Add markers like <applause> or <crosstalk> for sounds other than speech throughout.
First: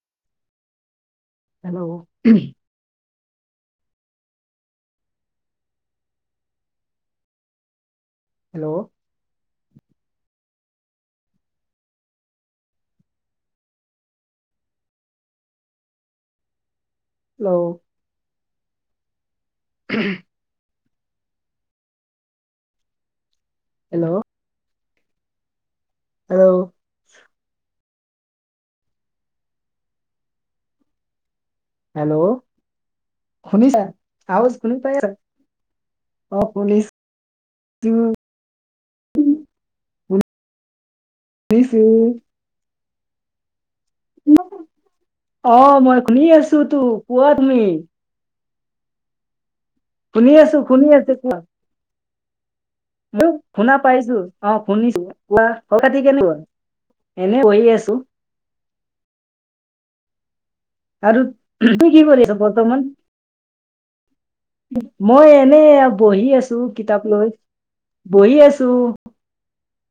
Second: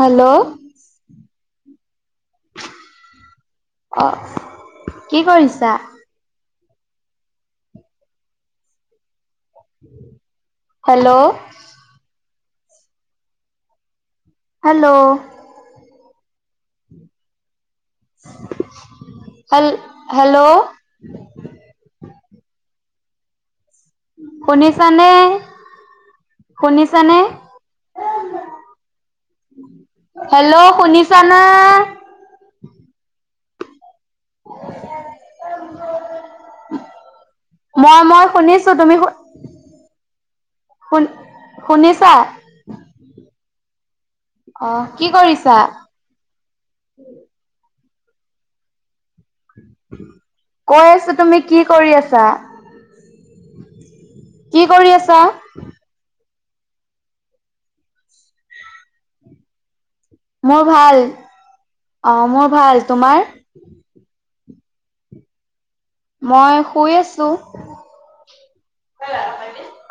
Hello. Hello. অঁ কি কৰিছা? Hello. <inaudible> Hello. Hello. Hello. Hello hello. Hello. শুনিছানে? হেল্ল' শুনিছানে? হেল্ল' শুনিছানে? হেল্ল' শুনিছা? আৱাজ শুনি পাইছা? অ মই শুনিছোঁ। মই শুনিছো তুমি শু শুন নিছোঁ। শুনিছা অ কি কৰিছা অ মই শুনি আছো তো, কোৱা তুমি? শুনি আছো কৈ শুনি আছো, তুমি কোৱা কি কৰি আছা? শুনা পাইছো অ কি কৰি শুনিছোঁ, আছা কোৱা? খবৰ - খাতি কেনেকুৱা? এনে বহি আছো। মোৰ ভা আৰু উহু তুমি কি কৰি আছা বৰ্তমান? তোমাৰ মই এনে ইয়াত বহি আছো মই শুই কিতাপ আছো লৈ, বহি আছো।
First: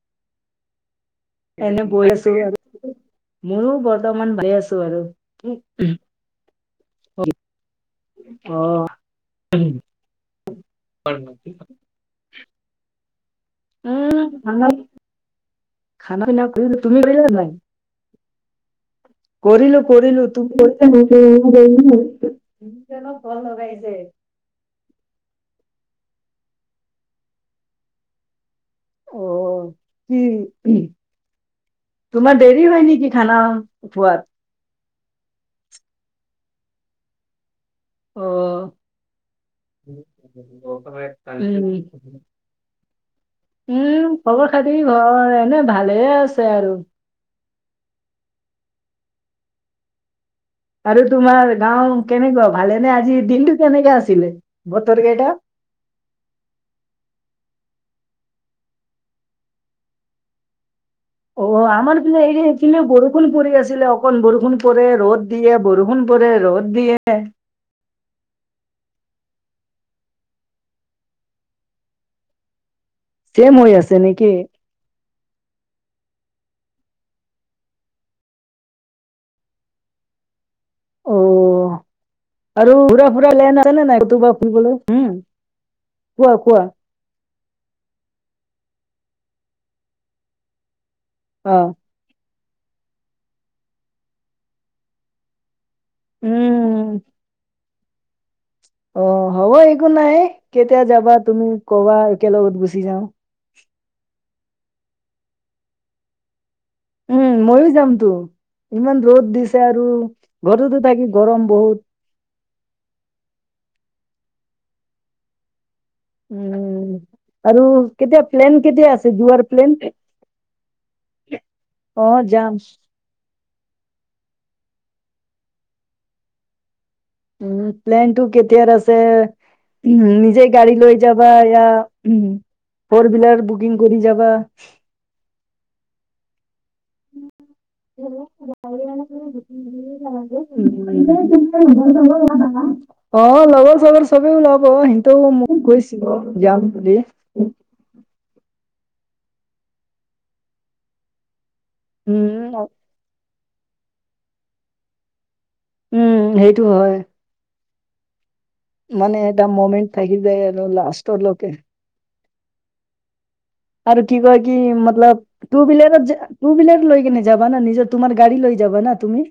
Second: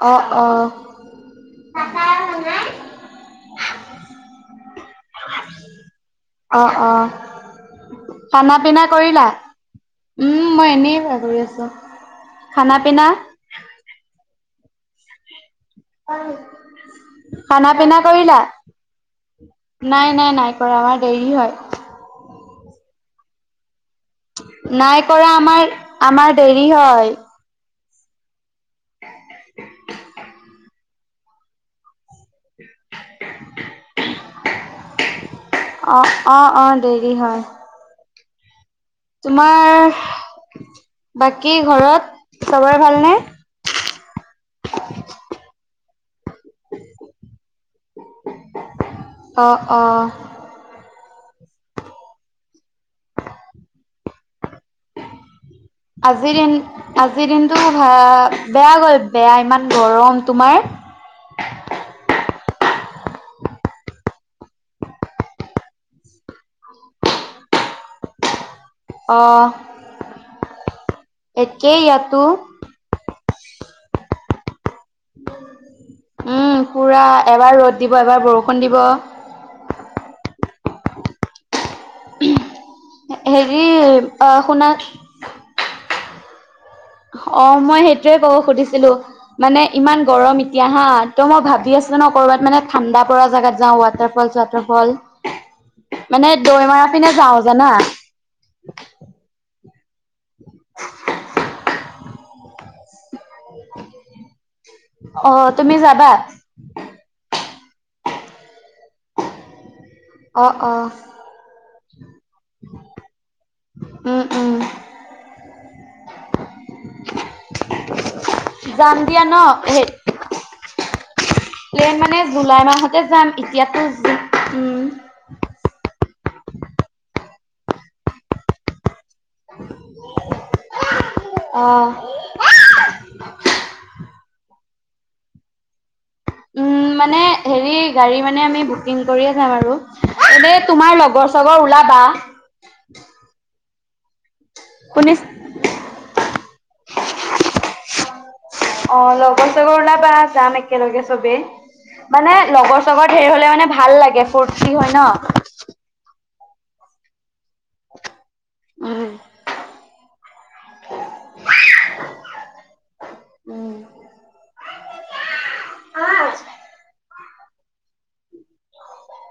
অ অ। এনে গৈ আছো আৰু মোৰো বৰ্তমান ভাল আছ অ অ। খানা - পিনা কৰিলা? উম মই এনে বাগৰি অ আছো। খানা পিনা? উম <unintelligible> খানা পিনা কৰিলো, তুমি কৰিলা নে নাই? খানা পিনা কৰিলা? কৰিলো নাই কৰিলো, নাই নাই তুমি কৰা আমাৰ দেৰি হয়। <unintelligible> নিজে ন ফল লগাই আছে। নাই কৰা আমাৰ, আমাৰ দেৰি হয়। অ, কি উহু? তোমাৰ দেৰি হয় নেকি খানা খোৱাত? অঁ অঁ অঁ দেৰি হয়। অ। তোমাৰ উম বাকী ঘৰত চবৰে ভালনে? উম খবৰ খাতি ঘৰত এনে ভালে আছে আৰু। অ অ। আৰু তোমাৰ গাও কেনেকুৱা ভালেনে আজি দিনটো কেনেকুৱা আছিলে বতৰ কেইটা? আজি দিন আজিৰ দিনটো ভা বেয়া গ'ল বেয়া ইমান গৰম তোমাৰ? অ আমাৰ পিনে এই ৰে এইখিনি বৰষুণ পৰি আছিলে অকণ বৰষুণ পৰে ৰ'দ দিয়ে বৰষুণ পৰে ৰ'দ দিয়ে। অ একেই ইয়াতো। চেম হৈ আছে নেকি? উম পুৰা, এবাৰ ৰ'দ দিব এবাৰ বৰষুণ দিব। অ আৰু ঘুৰা ফুৰা প্লেন হেৰি আছে নে নাই কতোবা অ' ফুৰিবলৈ শুনা হুম? কোৱা কোৱা? অ মই সেইটোৱে ক'ব খুধিছিলো মানে ইমান গৰম এতিয়া হা, ত মই অ ভাবি আছ ছে ন ক'ৰবাত মানে ঠাণ্ডা পৰা জেগাত যাওঁ ৱাটাৰ ফল - চোৱাটাৰ ফল মানে দৈ মৰা উম পিনে যাও জানা? অ হ'ব একো নাই, কেতিয়া যাবা তুমি কবা একেলগত গুচি যাও? অ তুমি যাবা? উম ময়ো যামতো, ইমান ৰ'দ দিছে আৰু অ অ ঘৰতো থাকি গৰম বহুত। উম উম। উম আৰু কেতিয়া প্লেন কেতিয়া যাম আছে দিয়া ন যোৱাৰ প্লেন? সেই প্লেন অ মানে যাম জুলাই মাহতে যাম এতিয়াতো উমঁ। উমঁ প্লেন টো কেতিয়াৰ আছে- উমঁ নিজেই গাড়ী লৈ যাবা অ ইয়াৰ উমঁ। সৰ বিলাক বুকিং কৰি যাবা। উমঁ মানে- হেৰি অ গাড়ী মানে আমি বুকিং কৰিয়ে যাম আৰু এনে তোমাৰ লগৰ চগৰ ওলাবা। অঁ লগৰ চগৰ সবে ওলাব সেইটো শুনিছ মোক কৈছিলে, যাম বুলি। অঁ লগৰ চাগৰ ওলাবা যাম একেলগে সবেই মানে উম লগৰ চাগৰ ধেৰি হ'লে মানে- ভাল লাগে ফূৰ্তি হয়ঁ ন। উমঁ সেইটো হয়। চেক্- মানে এটা মমেণ্ট থাকি যায় আৰু আৰু লাষ্টৰ লৈকে। উম আৰু কি কয় কি মতলব টু ভিলেৰত লৈ কেনে যাবানা নিজৰ- তোমাৰ গঢ়ী লৈ যাবা না তুমি?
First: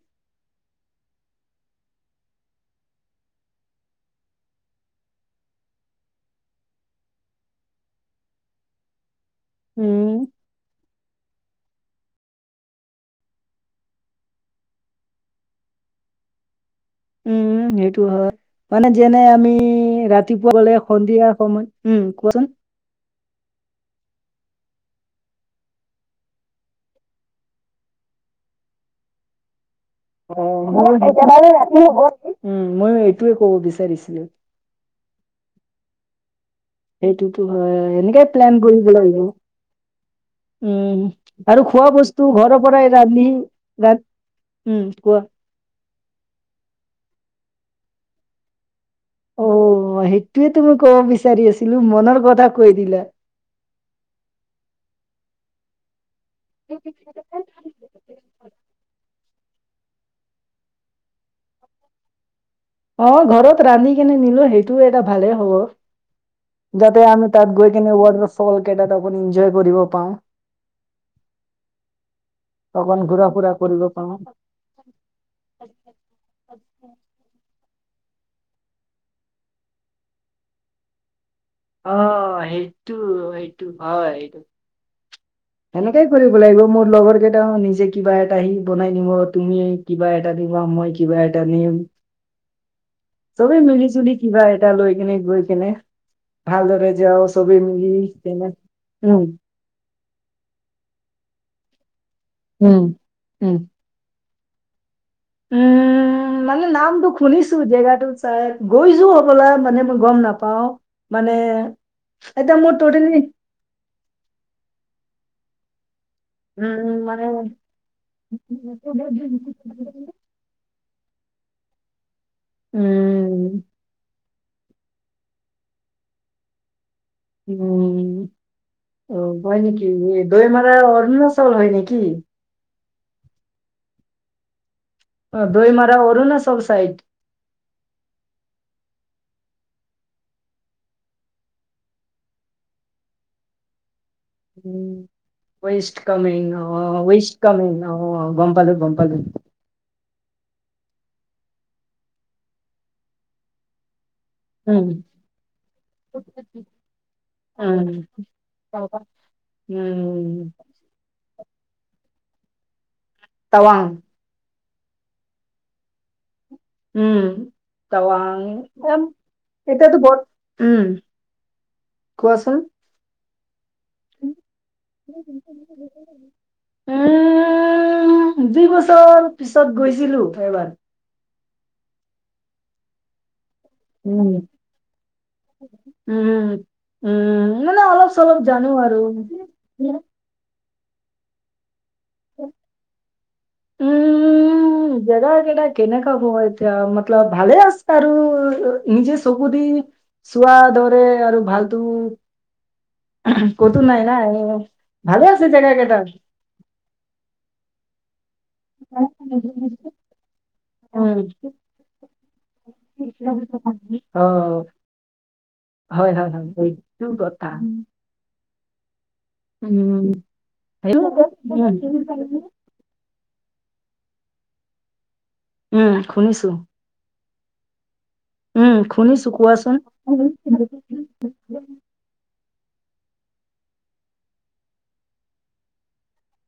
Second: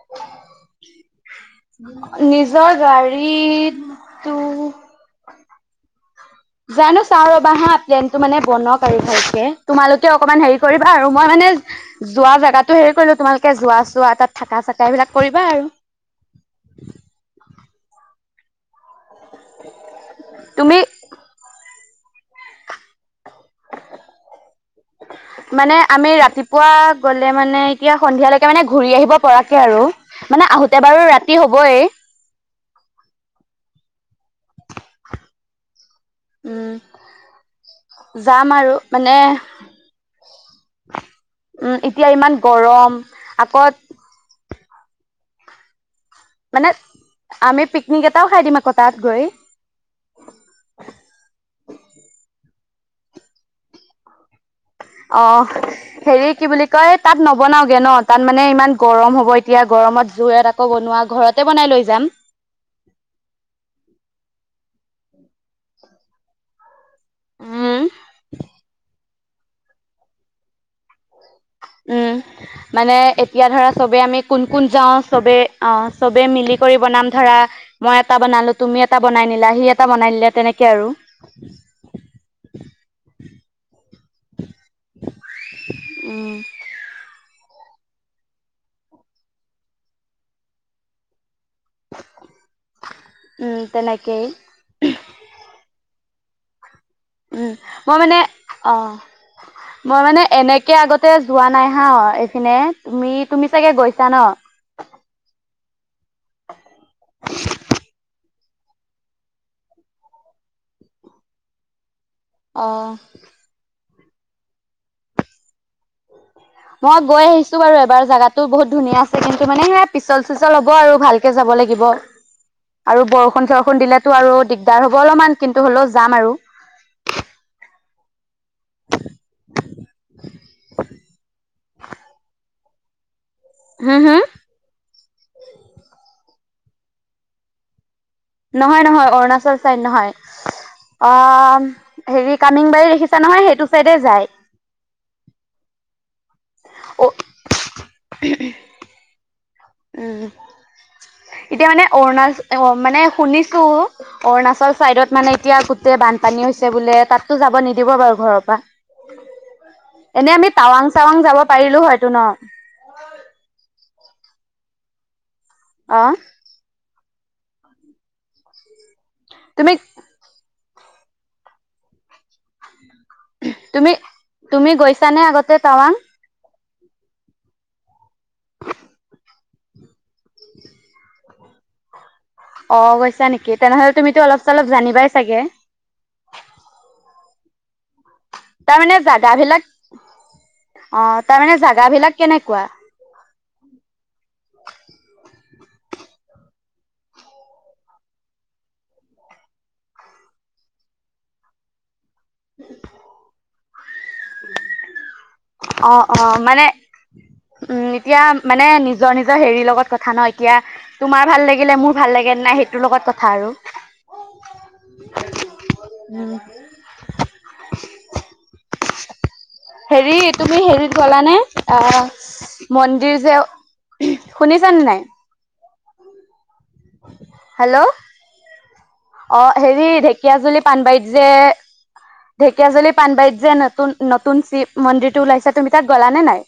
নিজৰ গাড়ীটো- জানো চাওঁ ৰবা হা প্লেনটো মানে বনোৱা কাৰিফ হৈছে তোমালোকে উম অকমান হেৰি কৰিবা আৰু মই মানে- যোৱা জেগাতো হেৰি কৰিলো তোমালযোৱা চোৱা তাত থাকা চাকা এইবিলাক কৰিবা আৰু। উমঁ সেইটো হয়। মানে যেনে আমি ৰাতিপুৱা গ'লে তুমি সন্ধিয়া সময় উমঁ কোৱাচোন। মানে আমি ৰাতিপুৱা গ'লে মানে এতিয়া সন্ধিয়ালৈকে মানে ঘূৰি আহিব পৰাকে আৰু। মানে আহোতে অঁ বাৰু একেবাৰে হ'বই ৰাতি সৱ নেকি? উমঁ মই এইটোয়ে কব বিচাৰিছিলোঁ। উমঁ! সেইটোতো হয়ঁ এনেকে প্লেন কৰিব লাগিব। মানে উমঁ আৰু উম, খোৱা এতিয়া বস্তু ইমান ঘৰৰ পৰাই গৰম ৰান্ধি আকৌ ৰা- উমঁ কোৱা? মানে আমি পিকনিক এটাও খাই দিম আকৌ তাত গৈ। অঁ সেইটোয়েটো মই ক'ব বিচাৰি আছিলোঁ মনৰ কথা কৈ দিলা। অঁ হেৰি কি বুলি কয় তাত ন- বনাওগে ন তাত মানে ইমান গৰম হ'ব এতিয়া গৰমত গৈ আকৌ বনোৱা ঘৰতে বনাই লৈ যাম। অঁ ঘৰত ৰান্ধি কেনে নিলো সেইটোও এটা ভালে হ- হ'ব যাতে আমি তাত গৈ উম, কিনে ৱাটাৰ ফল কেইটা এনজয় কৰিব পাওঁ। উমঁ মানে অকণ ঘূৰা এতিয়া ফুৰা ধৰা কৰিব চবে পাওঁ। আমি কোন- কোন যাওঁ চবেই অ চবে মিলি কৰি বনাম ধৰা। মই এটা বনালো তুমি এটা বনাই নিলা সি এটা বনাই নিলে তেনেকে আৰু। অঁ সেইটো সেইটো হয়। সেনেকেই কৰিব উম। লাগিব মোৰ লগৰ কেইটাখন নিজ- যে কিবা এটা সি বনাই নিব তুমি কিবা এটা নিবা মই কিবা এটা নিম। চবে উম, মিলিজুলি তেনেকেই কিবা এ- লৈ কেনে গৈ কেনে ভালদৰে যাওঁ উম, চবেই মিলি মই মানে কেনে অ', উমঁ। মই মানে এনেকে আগতে যোৱা নাই হা এইফিনে উম তুমি তুমি চাগে গৈছা ন। উমঁ মানে নামটো শুনিছোঁ জেগাটোচ। তাত গৈছোঁ হ'বলা মানে মই গম নাপাওঁ মানে- এতিয়া মোৰ তৰিন নি উম মই গৈ মানে আহিছো বাৰু এবাৰ জোগাতটো বহুত ধুনীয়া আছে কিন্তু মানে সে পিছল। পিছল হব আৰু ভালকে যাব লাগিব আৰু বৰষুণ উম চৰষুণ দিলেতো আৰু দিগ- তাৰ হ'ব অলপমান কিন্তু হ'লেও যাম আৰু উম', অ, হয় নেকি। এই দৈ মাৰা অৰুণাচল হয় নেকি? হম। হম অ', দৈ মৰা অৰুণাচল চাইড নহয়। নহয়। অৰুণাচল ছাইদ নহয়। অ', হেৰি কামিংবাৰী দেখিছা নহয়। সেইটো চাইডে যায়। উ', ৱষ্ট কামেং অ, ৱষ্ট কামেং অ, গম পালো। গম পালো। উম', এতিয়া মানে অৰুণাচল মানে শুনিছো। অৰুণাচল উম চাইডত মানে এতিয়া গোটেই বানপানী হৈছে বোলে, তাতো যাব উম নিদিব উম বাৰু ঘৰৰ পৰা <unintelligible> এনে আমি উম টাৱাং চাৱাং যাব পাৰিলো হয়তো ন? টাৱাং? অ', উম', টাৱাং তুমি এতিয়টো বত উম', কোৱাচোন? তুমি তুমি গৈছানে আগতে টাৱাং? উম, দুই বছৰ পিছত গৈছিলো। এবাৰ অ', গৈছা নেকি? তেনেহ'লে তুমিতো উম অলপ চলপ জানিবাই চাগে। উম', উম, মানে অলপ চলপ জানো তাৰমানে আৰু জাগাবিলাক অ', তাৰ মানে জাগাবিলাক কেনেকুৱা? উম', উম', জেগা কেইটা কেনেকা হ'ব এতিয়া মতলব ভালে আছে আৰু নিজে চকুদি চোৱা দৰে আৰু ভালতো ক'তো নাই না, ভালেই আছে। জেগা অ কেইটা অ', মানে উম, এতিয়া মানে নিজৰ নিজৰ হেৰিৰ লগত কথা ন এতিয়া উম তোমাৰ ভাল লাগিলে। মোৰ ভাল লাগে। সেইটোৰ কথা আৰু অ', হয়। হয়। হয়। এইটো কথা। উম হেৰি তুমি হেৰিত সেইটো গ'লানে? আ', মন্দিৰ যে, শুনিছানে নাই? উম', শুনিছো। হেল্ল', উম শুনিছো অ, কোৱাচোন হেৰি ঢেকীয়াজুলি পাানবাৰীত যে, ঢেকীয়াজুলী পাণবাৰীত যে নতুন নতুন শিৱ ওলাইছে তুমি তাত গ'লা নে নাই?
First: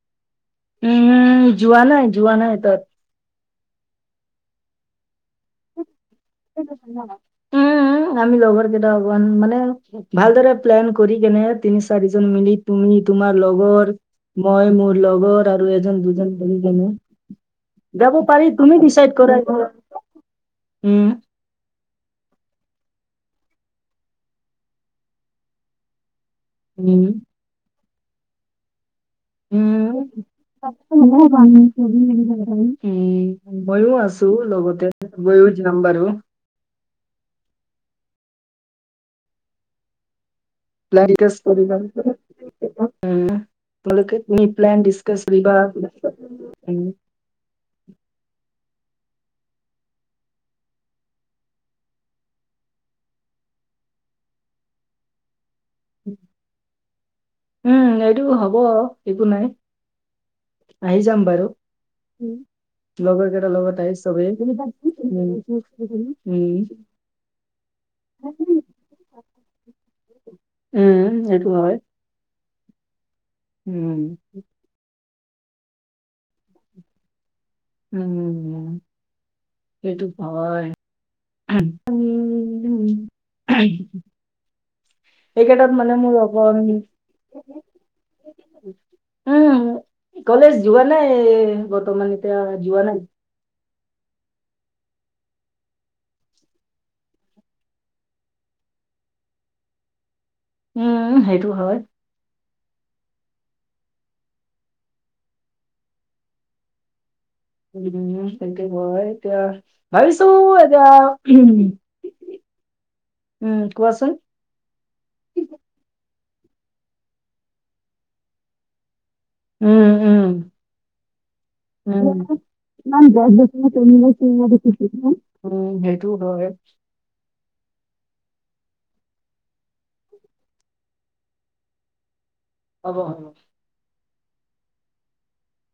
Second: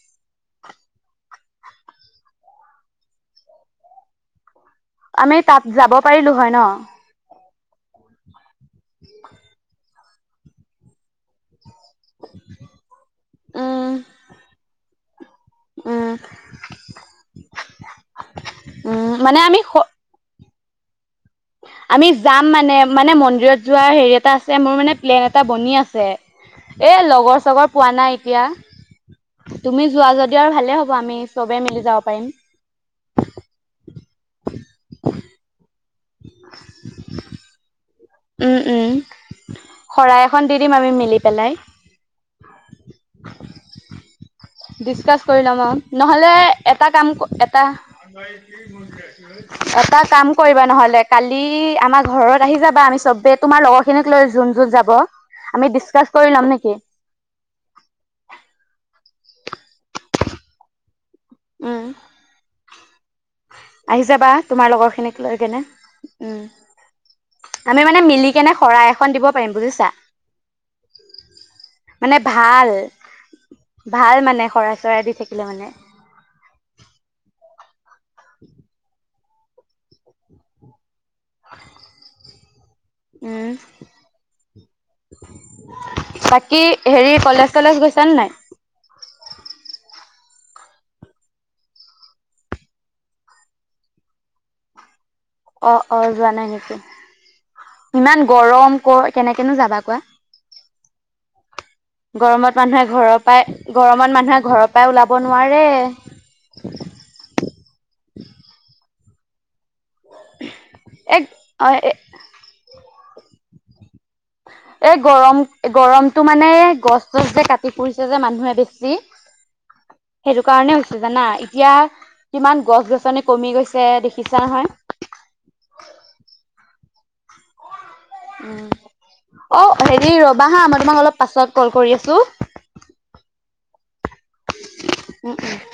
উম', যোৱা নাই। যোৱা নাই। তাত আমি তাত যাব পাৰিলো হয় ন। উম', আমি লগৰ কেইটা অকমান মানে ভালদৰে প্লেন কৰি কেনে। তিনি চাৰিজন মিলি তুমি তোমাৰ উম লগৰ মই মোৰ লগৰ আৰু এজন উম দুজন দুজনে যাব পাৰি। তুমি উম ডিচাইড কৰা। মানে আমি উম', আমি যাম মানে মানে মন্দিৰত যোৱাৰ হেৰি এটা আছে। মোৰ মানে প্লেন এটা বনি আছে। উম এ', লগৰ চগৰ পোৱা নাই। এতিয়া তুমি যোৱা উম', <unintelligible> যদি আৰু ভালে হ'ব আমি চবে মিলি যাব পাৰিম। উম', ময়ো আছো লগতে ময়ো যাম বাৰু <inaudible> উম', উম, শৰাই এখন দি দিম প্লেন আমি পেলাই। <unintelligible> উম। <unintelligible> ডিচকাচ কৰি কৰিবা লম আৰু, নহলে উম এটা কাম এটা এটা কাম কৰিবা নহলে কালি আমাৰ ঘৰত আহি যাবা, আমি চবে তোমাৰ লগৰ খিনিক লৈ যোন যোন যাব, আমি ডিচকাচ কৰি লম নেকি? উম, এইটো হ'ব একো নাই, আহি যাম বাৰু। উম। উম, লগৰ তাৰ লগত আহি যাবা চবেই তোমাৰ লগৰখিনিক লৈ <unintelligible> মানে মানে মিলি কেনে শৰাই এখন দিব পাৰিম বুজিছা। উম, সেইটো হয়। মানে ভাল, উম ভাল মানে শৰাই চৰাই দি থাকিলে মানে। উম, সেইটো হয়। আমি উম এইকেইটাত মানে মোৰ লগৰ। বাকী হেৰি কলেজ চলেজ গৈছানে নাই উম' কলেজ যোৱা নাই, বৰ্তমান এতিয়া যোৱা নাই। অ' অ' যোৱা নাই নেকি, ইমান গৰম ক কেনেকে নো যাবা কোৱা। উম ' সেইটো হয়। গৰমত মানুহে ঘৰৰ পাই, গৰমত মানুহে ঘৰৰ পাই ওলাব নোৱাৰে। <unintelligible> এতিয়া। ভাবিছো এতিয়া, এক অ' উম ' কোৱাচোন? এই গৰম গৰমটো মানে গছ চছ যে কাটি ফুৰিছে যে মানুহে বেছি। উম উম সেইটো কাৰণে হৈছে জানা এতিয়া উম কিমান গছ গছনি কমি গৈছে দেখিছা নহয়? উম' সেইটো হয়। অ হেৰি ৰ'বা হা, মই তোমাক অলপ পাছত কল কৰি আছো। হ'ব, হ'ব। <unintelligible>